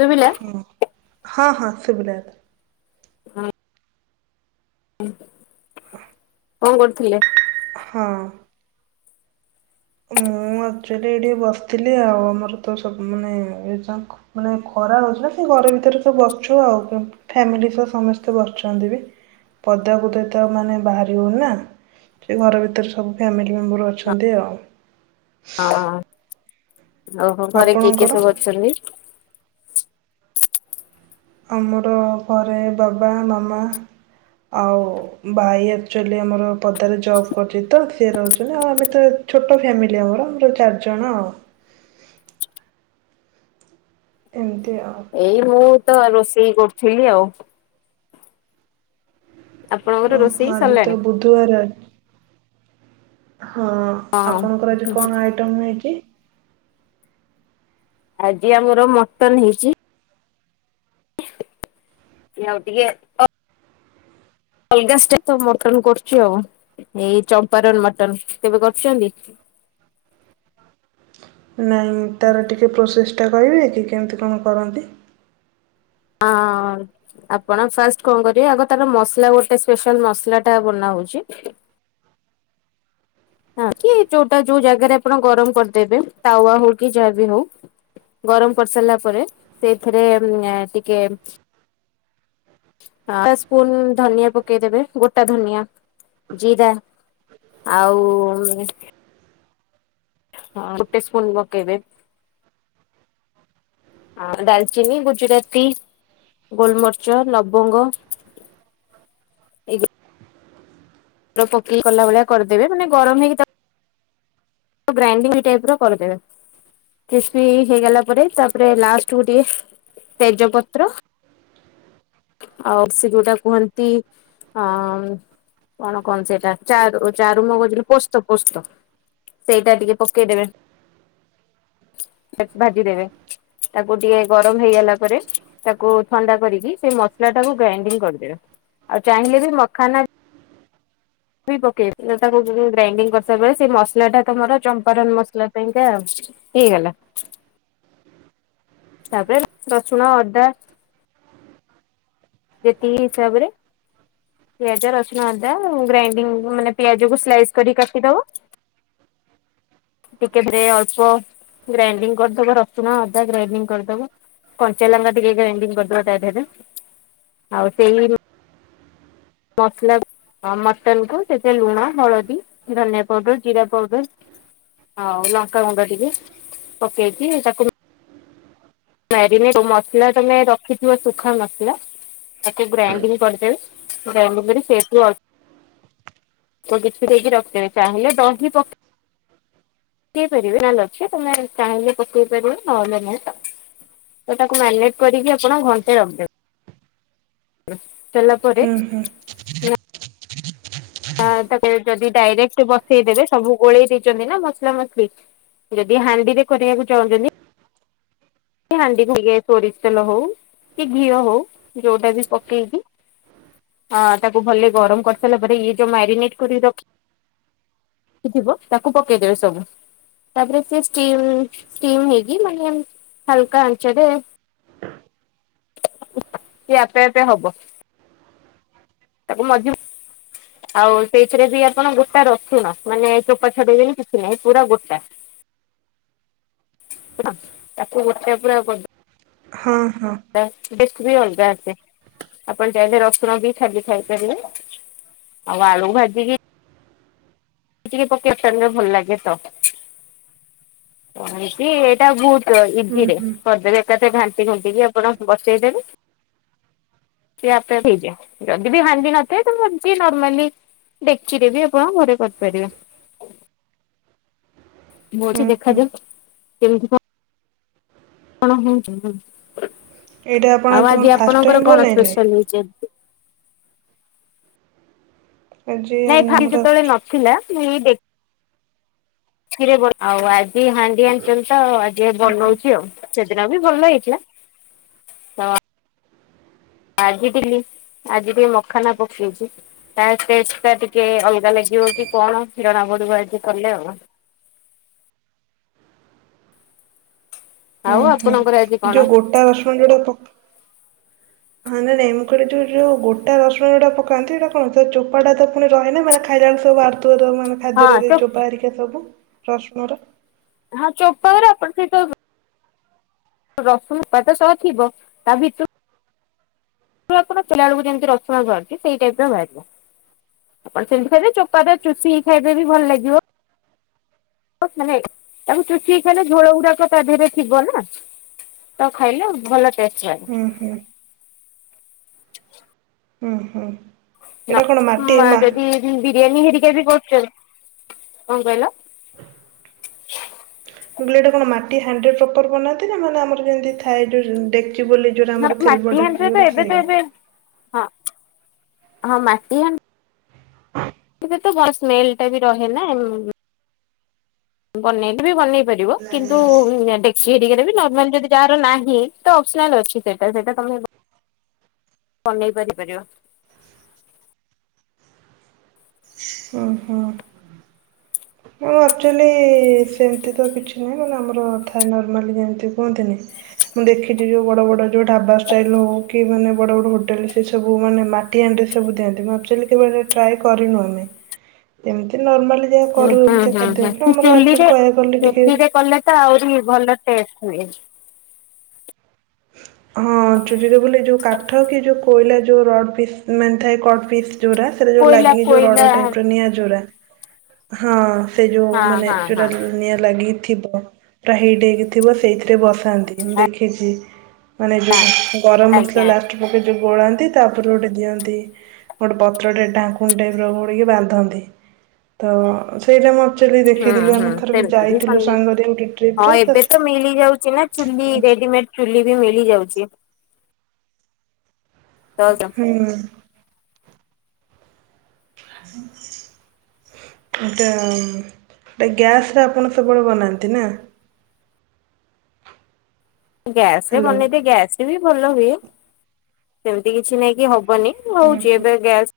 ଶୁଭିଲା ହୁଁ ହଁ ହଁ ହଁ ଶୁଭିଲା ଏଥର ହୁଁ। ହ। କଣ କରୁଥିଲେ। ହଁ। ମୁଁ ଆକ୍ଚୁଆଲି ଏଇଠି ବସିଥିଲି ଆଉ ଆମର ତ ସବୁ ମାନେ ଏ ଯା ମାନେ ଖରା ହଉଛି ନା ସେ ଘରେ ଭିତରେ ସବୁ ବସିଛୁ ଆଉ ଫ୍ୟାମିଲି ସହ ସମସ୍ତେ ବସିଛନ୍ତି ବି ପଦାକୁଦ ଏତେ ମାନେ ବାହାରିି ହଉନି ନା ସେ ଘର ଭିତରେ ସବୁ ଫ୍ୟାମିଲି ମେମ୍ବର ଅଛନ୍ତି ଆଉ ହଁ ଆଉ ହୋ ଘରେ କିଏ କିଏ ଆପଣଙ୍କର? ସବୁ ଅଛନ୍ତି? ଆମର ଘରେ ବାବା ମାମା ଆଉ ଭାଇ ଆକ୍ଚୁଆଲି ଆମର ପଦାରେ ଜବ୍ କରୁଛି ତ ସି ରହୁଛନ୍ତି ଆଉ ଆମେ ତ ଛୋଟ ଫ୍ୟାମିଲି ଆମର ଯେଉଁ ଚାରିଜଣ ଆଉ ଏମିତି ଆଉ। ଏଇ ମୁଁ ତ ରୋଷେଇ କରୁଥିଲି ଆଉ। ଆପଣଙ୍କର ଓହୋ ରୋଷେଇ ଆଜି ତ ସରିଲାଣି? ବୁଧବାର ହଁ ହଁ ଆପଣଙ୍କର ଆଜି କଣ ଆଇଟମ ହେଇଛି? ଆଜି ଆମର ମଟନ ହେଇଛି। ଇଏ ଆଉ ଟିକେ ଅଲଗା ସାଟାଇଲ ରେ ମଟନ କରୁଛି ଆଉ ଏଇ ଚମ୍ପାରନ୍ ମଟନ କେବେ କରିଛନ୍ତି। ନାଇଁ ତାର ଟିକେ ପ୍ରୋସେସ ଟା କହିବେ କି କେମିତି କଣ କରନ୍ତି। ଆଁ ଆପଣ ଫାଷ୍ଟ କଣ କରିବେ ଆଗ ତାର ମସଲା ଗୋଟେ ସ୍ପେଶାଲ ମସଲା ଟା ବନା ହଉଛି ହଁ କି ଯୋଉଟା ଯୋଉ ଜାଗାରେ ଆପଣ ଗରମ କରିଦେବେ ତାୱା ହଉ କି ଯାହାବି ହଉ ଗରମ କରି ସାରିଲା ପରେ ସେଇଥିରେ ଟିକେ ହାଫ୍ ସ୍ପୁନ୍ ଧନିଆ ପକେଇଦବେ ଗୋଟା ଧନିଆ, ଜିରା ଆଉ ଉମ ହଁ ଗୋଟେ ସ୍ପୂନ ପକେଇବେ ଆ ଡାଲଚିନି ଗୁଜୁରାତି ଗୋଲମରିଚ ଲବଙ୍ଗ ପକେଇକି କଲା ଭଳିଆ କରିଦେବେ ମାନେ ଗରମ ହେଇକି ତା ଗ୍ରାଇଣ୍ଡିଙ୍ଗଇ ଟାଇପ ର କରିଦେବେ ରେସ୍ପି ହେଇଗଲା ପରେ ତାପରେ ଲାଷ୍ଟ ଗୋଟିଏ ତେଜପତ୍ର ଆଉ ସେ ଯୋଉଟା କୁହନ୍ତି ଅ କଣ କଣ ସେଇଟା ଚ ଚାରୁ ମଗ ପୋସ୍ତ ପୋସ୍ତ ସେଇଟା ଟିକେ ପକେଇଦବେ ତାଙ୍କୁ ଭାଜିଦେବେ ତାକୁ ଟିକେ ଗରମ ହେଇଗଲା ପରେ ତାକୁ ଥଣ୍ଡା କରିକି ସେ ମସଲା ଟାକୁ ଗ୍ରାଇଣ୍ଡିଙ୍ଗ କରିଦେବା ଆଉ ଚାହିଁଲେ ବି ମଖାନା ପକେଇବି ତାକୁ ଗ୍ରାଇଣ୍ଡିଙ୍ଗ କରିସା ବଳେ ସେ ମସଲା ଟା ତମର ଚମ୍ପାରନ୍ ମସଲା ପାଇଁକା ଆଉଛି ହଇଗଲା। ତାପରେ ରସୁଣ ଅଦା ଯେତିକି ହିସାବ ରେ ପିଆଜ ରସୁଣ ଅଦା ଗ୍ରାଇଂଙ୍ଗ ମାନେ ପିଆଜକୁ ସ୍ଲାଇସ୍ କରିକି କାଟିଦବ ଟ କେବେ ଅଳ୍ପ ଗ୍ରାଇଣ୍ଡିଂ କରିଦବ ରସୁଣ ଅଦା ଗ୍ରାଇଣ୍ଡିଙ୍ଗ କରିଦବ କଞ୍ଚା ଲଙ୍କା ଟିକେ ଗାଡିଙ୍ଗ କରିଦବ ତାଥିରେ ଆଉ ସେଇ ରୁ ମସଲାକୁ ହ ମଟନକୁ ସେଥିରେ ଲୁଣ ହଳଦୀ ଧନିଆ ପାଉଡର ଜିରା ପାଉଡର ଆଉ ଲଙ୍କାଗୁଣ୍ଡ ଟିକେ ପକେଇକି ତାକୁ ମାରିନେଟ ମସଲା ତମେ ରଖିିଥିବ ଶୁଖା ମସଲା ତାକୁ ଗ୍ରାଇଣ୍ଡିଙ୍ଗ କରିଦେବେ ଗ୍ରାଇଣ୍ଡିଂ କରି ସେଠୁ ଅ ତ କିଛି ଦେଇକି ରଖିଦେବେ ଚାହିଁଲେ ଦହି ପକ ପକେଇ ପାରିବେ ନାଲେ ଅଛି ତମେ ଚାହିଲେ ପକେଇ ପାରିବି ନହଲେ ନାଇଁ ତା ତ ତାକୁ ମ୍ୟାରିନେଟ଼ କରିକି ଆପଣ ଘଣ୍ଟେ ରଖିଦେବେ ତେଲ ପରେ ହୁଁ ହୁଁ ଆଁ ତାପରେ ଯଦି ଡାଇରେକ୍ଟ ବସେଇଦବେ ସବୁ ଗୋଳେଇ ଦେଇଚନ୍ତିନା ମସଲା ମସଲି ଯେଦି ହାଣ୍ଡିରେ କରିବାକୁ ଚାହୁଁଚନ୍ତି କି ହାଣ୍ଡି ଇଏ ସୋରିଷ ତେଲ ହଉ କିଘିଅ ହଉ ଯୋଉଟାବି ପକେଇକି ହଁ ତାକୁ ଭଲ ଗରମ କରିସାରିଲା ପରେ ଇଏ ଯୋଉ ମ୍ୟାରିନେଟ୍ କରି ରଖି ଥିବ ତାକୁ ପକେଇଦେବେ ସବୁ। ତାପରେ ସେ ଷ୍ଟିମ୍ ଷ୍ଟିମ୍ ହେଇକି ମାନେ ହଲୁକା ଆଞ୍ଚରେ ସେ ଆପେ ଆପେ ହବ ତାକୁ ମଝି ଆଉ ସେଇଥିରେବି ଆପଣ ଗୋଟା ରଶୁଣ ମାନେ ଚୋପା ଛଡ଼େଇବେନି କିଛି ନାଇଁ ପୁରା ଗୋଟା ହେଲା ତାକୁ ଗୋଟା ପୁରା କରି ହଁ ହଁ। ଦେଖିବେ ଅଲଗା ଏ ଆପଣ ଚାହିଲେ ରସୁଣବି ଖାଲି ଖାଇପାରିବେ ଆଉ ଆଳୁ ଭାଜିିକି ଖୁସିରେ ପକେଇବା [unintelligible] ଭଲ ଲାଗେତ ଏମିତି ଏଇଟା ବହୁତ ହୁଁ ଇଜିରେ ହୁଁ କରିଦେବେ ଏକାଥରେ ଘାଣ୍ଟି ଫୁଣ୍ଟିକି ଆପଣ ବସେଇଦେବେ ସିଏ ଆପେ ଆପେ ହେଇଯାଏ ଯଦିବି ହାଣ୍ଡି ନଥାଏ ତ ଯିଏ ନର୍ମାଲି ଡେକିଚିରେବି ଆପଣ ଘରେ କରିପାରିବେ। ମୁଅଛି ହୁଁ ହୁଁ ଦେଖାଯାଉ କେମିତି କଁ କଣ ହଉଚି ଏଇଟା ଆପଣ ଆଉ କଣ ଆଜି ଫାଷ୍ଟ ଟାଇମ୍ ଆପଣଙ୍କର କଣ ବନେଇଲେ? ସ୍ପେଶାଲ ହେଇଚି ଆ ଆଜି ନାଇଁ ଫାଷ୍ଟେ ଆମର ସେତେବେଳେ ନଥିଲା ମୁଁ ଏଇ ଦେ ଥିରେ ଆଉ ଆଜି ହାଣ୍ଡି ଆଣିଚନ୍ତିତ ଆଉ ଆଜି ବନଉଚି ଆଉ ସେଦିନବି ଭଲ ହେଇଥିଲା। ତ ଆଜି ି ଆଜି ଟିକେ ମଖାନ ପକେଇଚି ତା ଟେଷ୍ଟେଟା ଟିକେ ଅଲଗା ଲାଗିବ କି କଣ ଜଣାପଡ଼ିବ ଏଇଠୁ କଲେ ଆଉ। ହଁ ଆଉ ହୁଁ ଆପଣଙ୍କର ଆଜି କଣ? ଯୋଉ ଗୋଟା ରଶୁଣ ଯଉଟା ପ [inaudible] ହଁ ନାଇ ନାଇ ମୁଁ କଇଲି ଯୋଉ ଯୋଉ ଗୋଟା ରସୁଣ ଯଉଟା ପକାନ୍ତି କଣ ଚୋପାଟାତ ପୁଣି ରହେନା ମାନେ ଖାଇଲା ବେଳେ ସବୁ ବା ମାନେ ଖାଦ୍ୟରେ ହଁ ଯେଦି ଚୋ ଚୋପାହେରିକା ସବୁ ରସୁଣର? ହଁ ଚୋପା ଗୁରା ଆପଣ ରସୁଣ ଚୋପାଟା ସହ ଥିବ ତାଭିତ [unintelligible] ଯେମିତି ରସୁଣ ବାହାରୁଚି ସେଇ ଟାଇପର ବାହାରିବ। ଆପଣ ସେମିତି ଖାଇବେ ଚୋପାଟା ଚୁଷିକି ଖାଇବେ ବି ଭଲ ଲାଗିବ। ମାନେ, ତାକୁ ଚୁଚି କି ଖାଇଲେ ଝୋଳ ଗୁଡାକ ତା ଦେହରେ ଥିବ ନା ତ ଖାଇଲ ଭଲ ଟେଷ୍ଟ [unintelligible] ହୁଁ ହୁଁ। ଉ ହୁଁ। ଏଇଟା କଣ ମାଟି ନା ମା ଯଦି ମୁଁ ବିରିୟାନୀ ହେରିକା ବି କରୁଛନ୍ତି। କଣ କହିଲ? ମୁଁ କହିଲି ଏଇଟା କଣ ମାଟି ହାଣ୍ଡି ରେ ପ୍ରପର୍ ବନାନ୍ତି, ନା ମାନେ ଆମର ଯେମିତି ଥାଏ ଯେଉ ଡେକିଚି ବୋଲି ଯୋଉଟା ନା ଆମର ସିଲଭର ମାଟି ଡେକ୍ଚି ହାଣ୍ଡି ରେ ଯୋଉଟା ତ ଏବେ ତ ସେଇରା ଏବେ ହଁ, ହଁ ମାଟି ହାଣ୍ଡି [inaudible] ତ ଭଲ ସ୍ମେଲ୍ ଟା ବି ରହେ ନା। [unintelligible] ବନେଇଲେ ବି ବନେଇ ପାରିବ, କିନ୍ତୁ ହେଡେକ୍ ସେ ଦିଗରେ ବି ନର୍ମାଲ ଯଦି ଯାହାର ନାହିଁ, ତ ଅପସନାଲ ଅଛି ସେଇଟା ସେଇଟା ତମେ ବନେଇ ପାରି ପାରିବ। ଓହୋ। ମଁ ଆକ୍ଚୁଲି ସେମିତି ତ କିଛି ନୁଏଁ, ମାନେ ଆମରଥାଏ ନର୍ମାଲି ଯେମିତି କୁହନ୍ତିନି। ମୁଁ ଦେଖିଛି, ଯୋଉ ବଡ଼ ବଡ଼ ଯୋଉ ଢାବା ଷ୍ଟାଇଲ୍ ହଉ କି ମାନେ ବଡ଼ ବଡ଼ ହୋଟେଲ ସେ ସବୁ ମାନେ ମା ଟି ହାଣ୍ଡି ରେ ସବୁ ଦିଅନ୍ତି। ମୁଁ ଆକଚୁଆଲି କେବେ ଟ୍ରାୟ କରିନୁ ଆମେ, ଏମିତି ନର୍ମାଲି ଯାଏ। ହଁ ହଁ ହଁ ସେ ଚୁଲିରେ, ଗଲେ ଟିକେ ଚୁଲିରେ କଲେ ତ ଆହୁରି ଭଲ ଟେଷ୍ଟ ହୁଏ। ହଁ ଚୁଲିରେ ବୋଲି ଯୋଉ କାଠ କି ଯୋଉ କୋଇଲା ଯେଉ ରଡ଼୍ ପିସ୍ ମାନେ ଥାଏ କଟ୍ ପିସ୍ ଯୋଉଁଗୁରା [unintelligible] ଯୋଉ କୋଇଲା ଲାଗି ଯୋଉ କୋଇଲା ରଡ ହଁ ଟାଇପର୍ ନିଆଁ ଯୋରା, ହଁ ସେ ଯୋଉ ମାନେ ହଁ ଯୋଉଟା ହଁ ନିଆଁ ରେ ଲାଗିକିଥିବ। ପୁରା ହିଟ୍ ହେଇକି ଥିବ ସେଇଥିରେ ବସାନ୍ତି ମୁଁ ଦେଖିଚି। ମାନେ ଯୋଉ ଗରମ ମସଲା ଆଜ୍ଞା ଲାଷ୍ଟ ପକାଇ ଯେଉଁ ଗୋଳାନ୍ତି, ତାପରେ ଗୋଟେ ଦିଅନ୍ତି। ଗୋଟେ ପତ୍ରଟେ ଢାଙ୍କୁଣି ଟାଇପ୍ ର ଗୋଡ଼ିକି ବାନ୍ଧନ୍ତି ତ ସେଇଟା ମୁଁଏକ୍ଯୁଚେଲି ହୁଁ ଦେଖେଇଥିଲି। ହୁଁ ଆମେ ଥରେ ଵି ସେମିତି ବି ଯାଇଥିଲୁ ବନେଇ ସାଙ୍ଗରେ ଗୋଟେ ଟ୍ରିପ ରେ ତ ସେ ସେମିତି ରେଡିମେଡ୍ ଚୁଲି ବି ମିଳି ଯାଉଚି। ତ ହୁଁ। [inaudible] ଏଟା ଏ ଗ୍ୟାସ ରେ ଆପଣ ସବୁବେଳେ ବନାନ୍ତି ନା? ଗ୍ୟାସ ରେ ହ୍ୟାଲୋ ବନେଇଦିଏ, ଗ୍ୟାସରେ ବି ଭଲ ହୁଏ। ସେମିତି କିଛି ନାଇକି ହବନି। ହୁଁ ହଉଚି ହୁଁ ଏବେ ଗ୍ୟାସ୍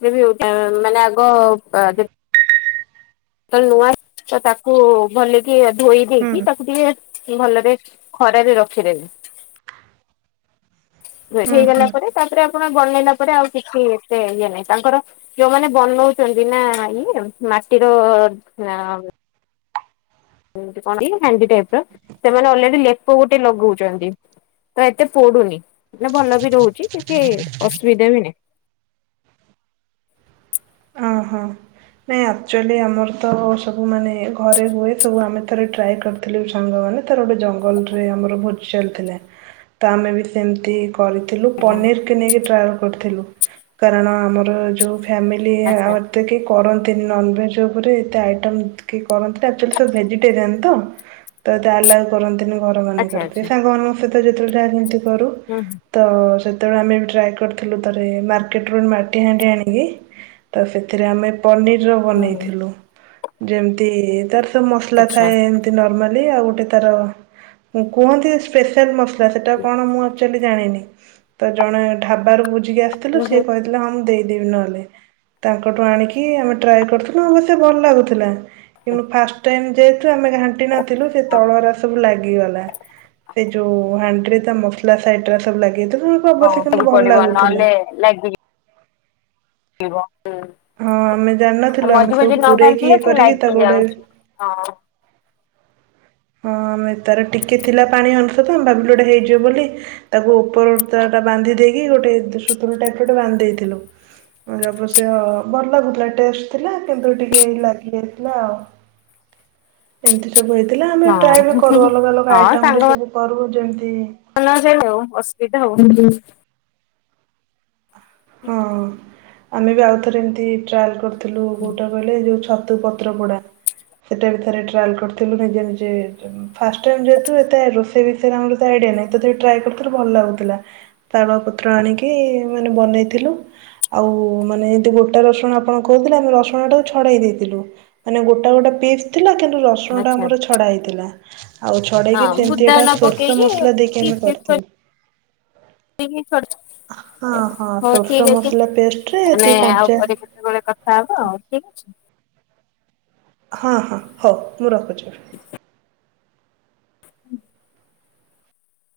[unintelligible] ଟା ମାନେ ଆଗ ନୂଆ ତ ତାକୁ ଭଲକି ହୁଁ ଧୋଇଦେଇକି ତାକୁ ଟିକେ [unintelligible] ଭଲରେ ଖରାରେ ରଖିଦେବେ। ହୁଁ ହୁଁ ହେଇଗଲା ପରେ, ତାପରେ ଆପଣ ବନେଇଲା ପରେ ଆଉ କିଛି ଏତେ ଇଏ ନାହିଁ ତାଙ୍କର, ଯୋଉମାନେ ବନଉଛନ୍ତି ନା ଇଏ ମାଟିର, [unintelligible] କଣ ଏ ହାଣ୍ଡି ଟାଇପ୍ ର, ସେମାନେ ଅଲରେଡି ଲେପ ଗୋଟେ ଲଗଉଚନ୍ତି। ତ ଏତେ ପୋଡୁନି ମାନେ ଭଲ ବି ରହୁଚି କିଛି ଅସୁବିଧା ବି ନାହିଁ। ଆ ହୋ। ନାଇଁ, ଆକ୍ଚୁଆଲି ଆମର ତ ସବୁ ମାନେ ଘରେ ହୁଏ। ସବୁ ଆମେ ଥରେ ଟ୍ରାଏ କରୁ। ଥିଲୁ ସାଙ୍ଗମାନେ, ତାର ଗୋଟେ ଜଙ୍ଗଲରେ ଆମର ଭୋଜି ଚାଲିଥିଲା। ତ ଆମେ ବି ସେମିତି କରିଥିଲୁ, ପନିର କି ନେଇକି ଟ୍ରାଅ କରିଥିଲୁ। କାରଣ ଆମର ଯୋଉ ଫ୍ୟାମି ଲି ଏ ଆଚ୍ଛା [unintelligible] ଏତେ କେହି କରନ୍ତିନି, ନନଭେଜ ଉପରେ ଏତେ ଆଇଟମ୍ କେହି କରନ୍ତିତ ଏଚୁଆଲି ସବୁ ଭେଜିଟେରିଆନ ତ? ତ ଆଲାଉ କରନ୍ତିନି ଘର ଆଚ୍ଛା ମାନଙ୍କରେ। ଆଚ୍ଛା ସାଙ୍ଗମାନାନଙ୍କ ସହିତ ଯେତେବେଳେ ଯାହା କେମିତି କରୁ। ହୁଁ ତ ସେତେବେଳେ ଆମେ ବି ଟ୍ରାଏ କରିଥିଲୁ ଥରେ, ମାର୍କେଟରୁ ମାଟି ହାଣ୍ଡି ଆଣିକି। ତ ସେଥିରେ ଆମେ ପନିରର ହୁଁ ବନେଇଥିଲୁ, ଯେମିତି ତାର ମସଲା ଆଚ୍ଛା ଥାଏ ଏମତି ନର୍ମାଲି ଆଉ ଗୋଟେ ତାର, କୁହନ୍ତି ସ୍ପେଶାଲ ମସ ଲା ସେଟା କଣ ମୁଁ ଆକ୍ଚୁଆଲି ଜାଣିନି, ତ ଜଣେ ଢାବାରୁ ବୁଝିକି ଆସିଥିଲୁ ସିଏ କହି ଥିଲା ହଁ ମୁଁ ଦେଇଦେବି ନହେଲେ, ତାଙ୍କଠୁ ଆଣିକି ଆମେ ଟ୍ରାଏ କରିଥିଲୁ ଅବଶ୍ୟ ଭଲ ଲାଗୁଥିଲା। କିନ୍ତୁ ଫାଷ୍ଟ ଟାଇମ୍ ଯେ ଆମେ ଘାଣ୍ଟି ନଥିଲୁ ସେ ଖାଇବାକୁ ତଳରା ସବୁ ଲାଗିଗଲା, ସେ ଯୋଉ ହାଣ୍ଡିରେ ତା ମ ଲା ସାଇଟ୍ ର ସବୁ ଲାଗିଥିଲା, ତ ଅବଶ୍ୟ କିନ୍ତୁ ଭଲ ଲାଗୁଥିଲା। ଲାଗୁଚି [unintelligible] ହୁଁ, ହଁ ଆମେ ଆଉ ଜାଣିନଥିଲୁ ଆମେ ମଝି ସବୁ ମଝିରେ ନ ପୂରେଇକି ଇଏ ଘାଣ୍ଟିଲେ ସେ କରିକି ଲାଗି ତାକୁ ଗୋଟେ ଯାଉଛି। ହଁ। ହଁ ଆମେ, ତାର ଟିକେ ଥିଲା ପାଣି ଅଂଶ ତ ଆମ ଭାବିଲୁ ଗୋଟେ ହେଇଯିବ ବୋଲି ତାକୁ ଉପର ତାର ଟା ବାନ୍ଧି ଦେଇକି ଗୋଟେ ସୁତୁଲି ଟାଇପର ଗୋଟେ ବାନ୍ଧି ଦେଇଥିଲୁ। ଅବଶ୍ୟ ଭଲ ଲାଗୁଥିଲା, ଟେଷ୍ଟ ଥିଲା କିନ୍ତୁ ଟିକେ ଲାଗିଯାଇଥିଲା ଆଉ। ଏମିତି ସବୁ ହେଇଥିଲା, ଆମେ ଟ୍ରାଏ ବି ହଁ କରୁ ଅଲଗା ଅଲଗା ଆଇଟମରେ ସବୁ କରୁ, ଯେମିତି [unintelligible] ହଉ ଅସୁବିଧା ଆଉ। ହଁ, ଆମେ ବି ଆଉଥରେ ଏମିତି ଟ୍ରାଏଲ୍ କରିଥିଲୁ, କୋଉଟା କହିଲେ? ଏ ଯୋଉ ଛତୁ ପ ତ୍ର ପୋଡା, ସେଟା ବି ଥରେ ଟ୍ରାଏଲ୍‌ କରିଥିଲୁ ନିଜେ ନିଜେ ଫାଷ୍ଟ ଟାଇମ୍ ଯେହେତୁ, ଏତେ ରୋଷେଇ ବିଷୟରେ ଆମର ଏତେ ଆଇଡ଼ିଆ ନାହିଁ, ତଥାପି ଟ୍ରାଏ କରିଥିଲୁ ଭଲ ଲାଗୁଥିଲା। ତାଳ ପତ୍ର ଆଣିକି, ମାନେ ବନେଇ ଥିଲୁ, ଆଉ ମାନେ [unintelligible] ଗୋଟା ରସୁଣ ଆପଣ କହୁଥିଲେ, ଆମେ ରସୁଣ ଟାକୁ ଛଡ଼େଇ ଦେଇଥିଲୁ, ମାନେ ଗୋଟା ଗୋଟା ପିସ୍‌ ଥିଲା କିନ୍ତୁ ରସୁଣ ଟା ଆଚ୍ଛା ଆମର ଛଡା ହେଇଥିଲା। ଆଉ ଛଡ଼େଇକି ହଁ ବୁଦା ନ [unintelligible] ସୋରିସ ପକେଇକି ମସଲା ଦେଇକି ଆମେ ପିସ୍ ପିସ୍ କରିଥିଲୁ। ହଁ ହଁ [unintelligible] ହଉ ସୋରିଷ ଠିକ ଅଛି, ମସଲା ପେଷ୍ଟରେ ଆମେ ଟିକେ ଆଉ କଞ୍ଚା କରିବୁ ସେତବେଳେ କଥା ହବ, ଠିକ ଅଛି। ହଁ ହଁ, ହଉ ମୁଁ ରଖୁଛି।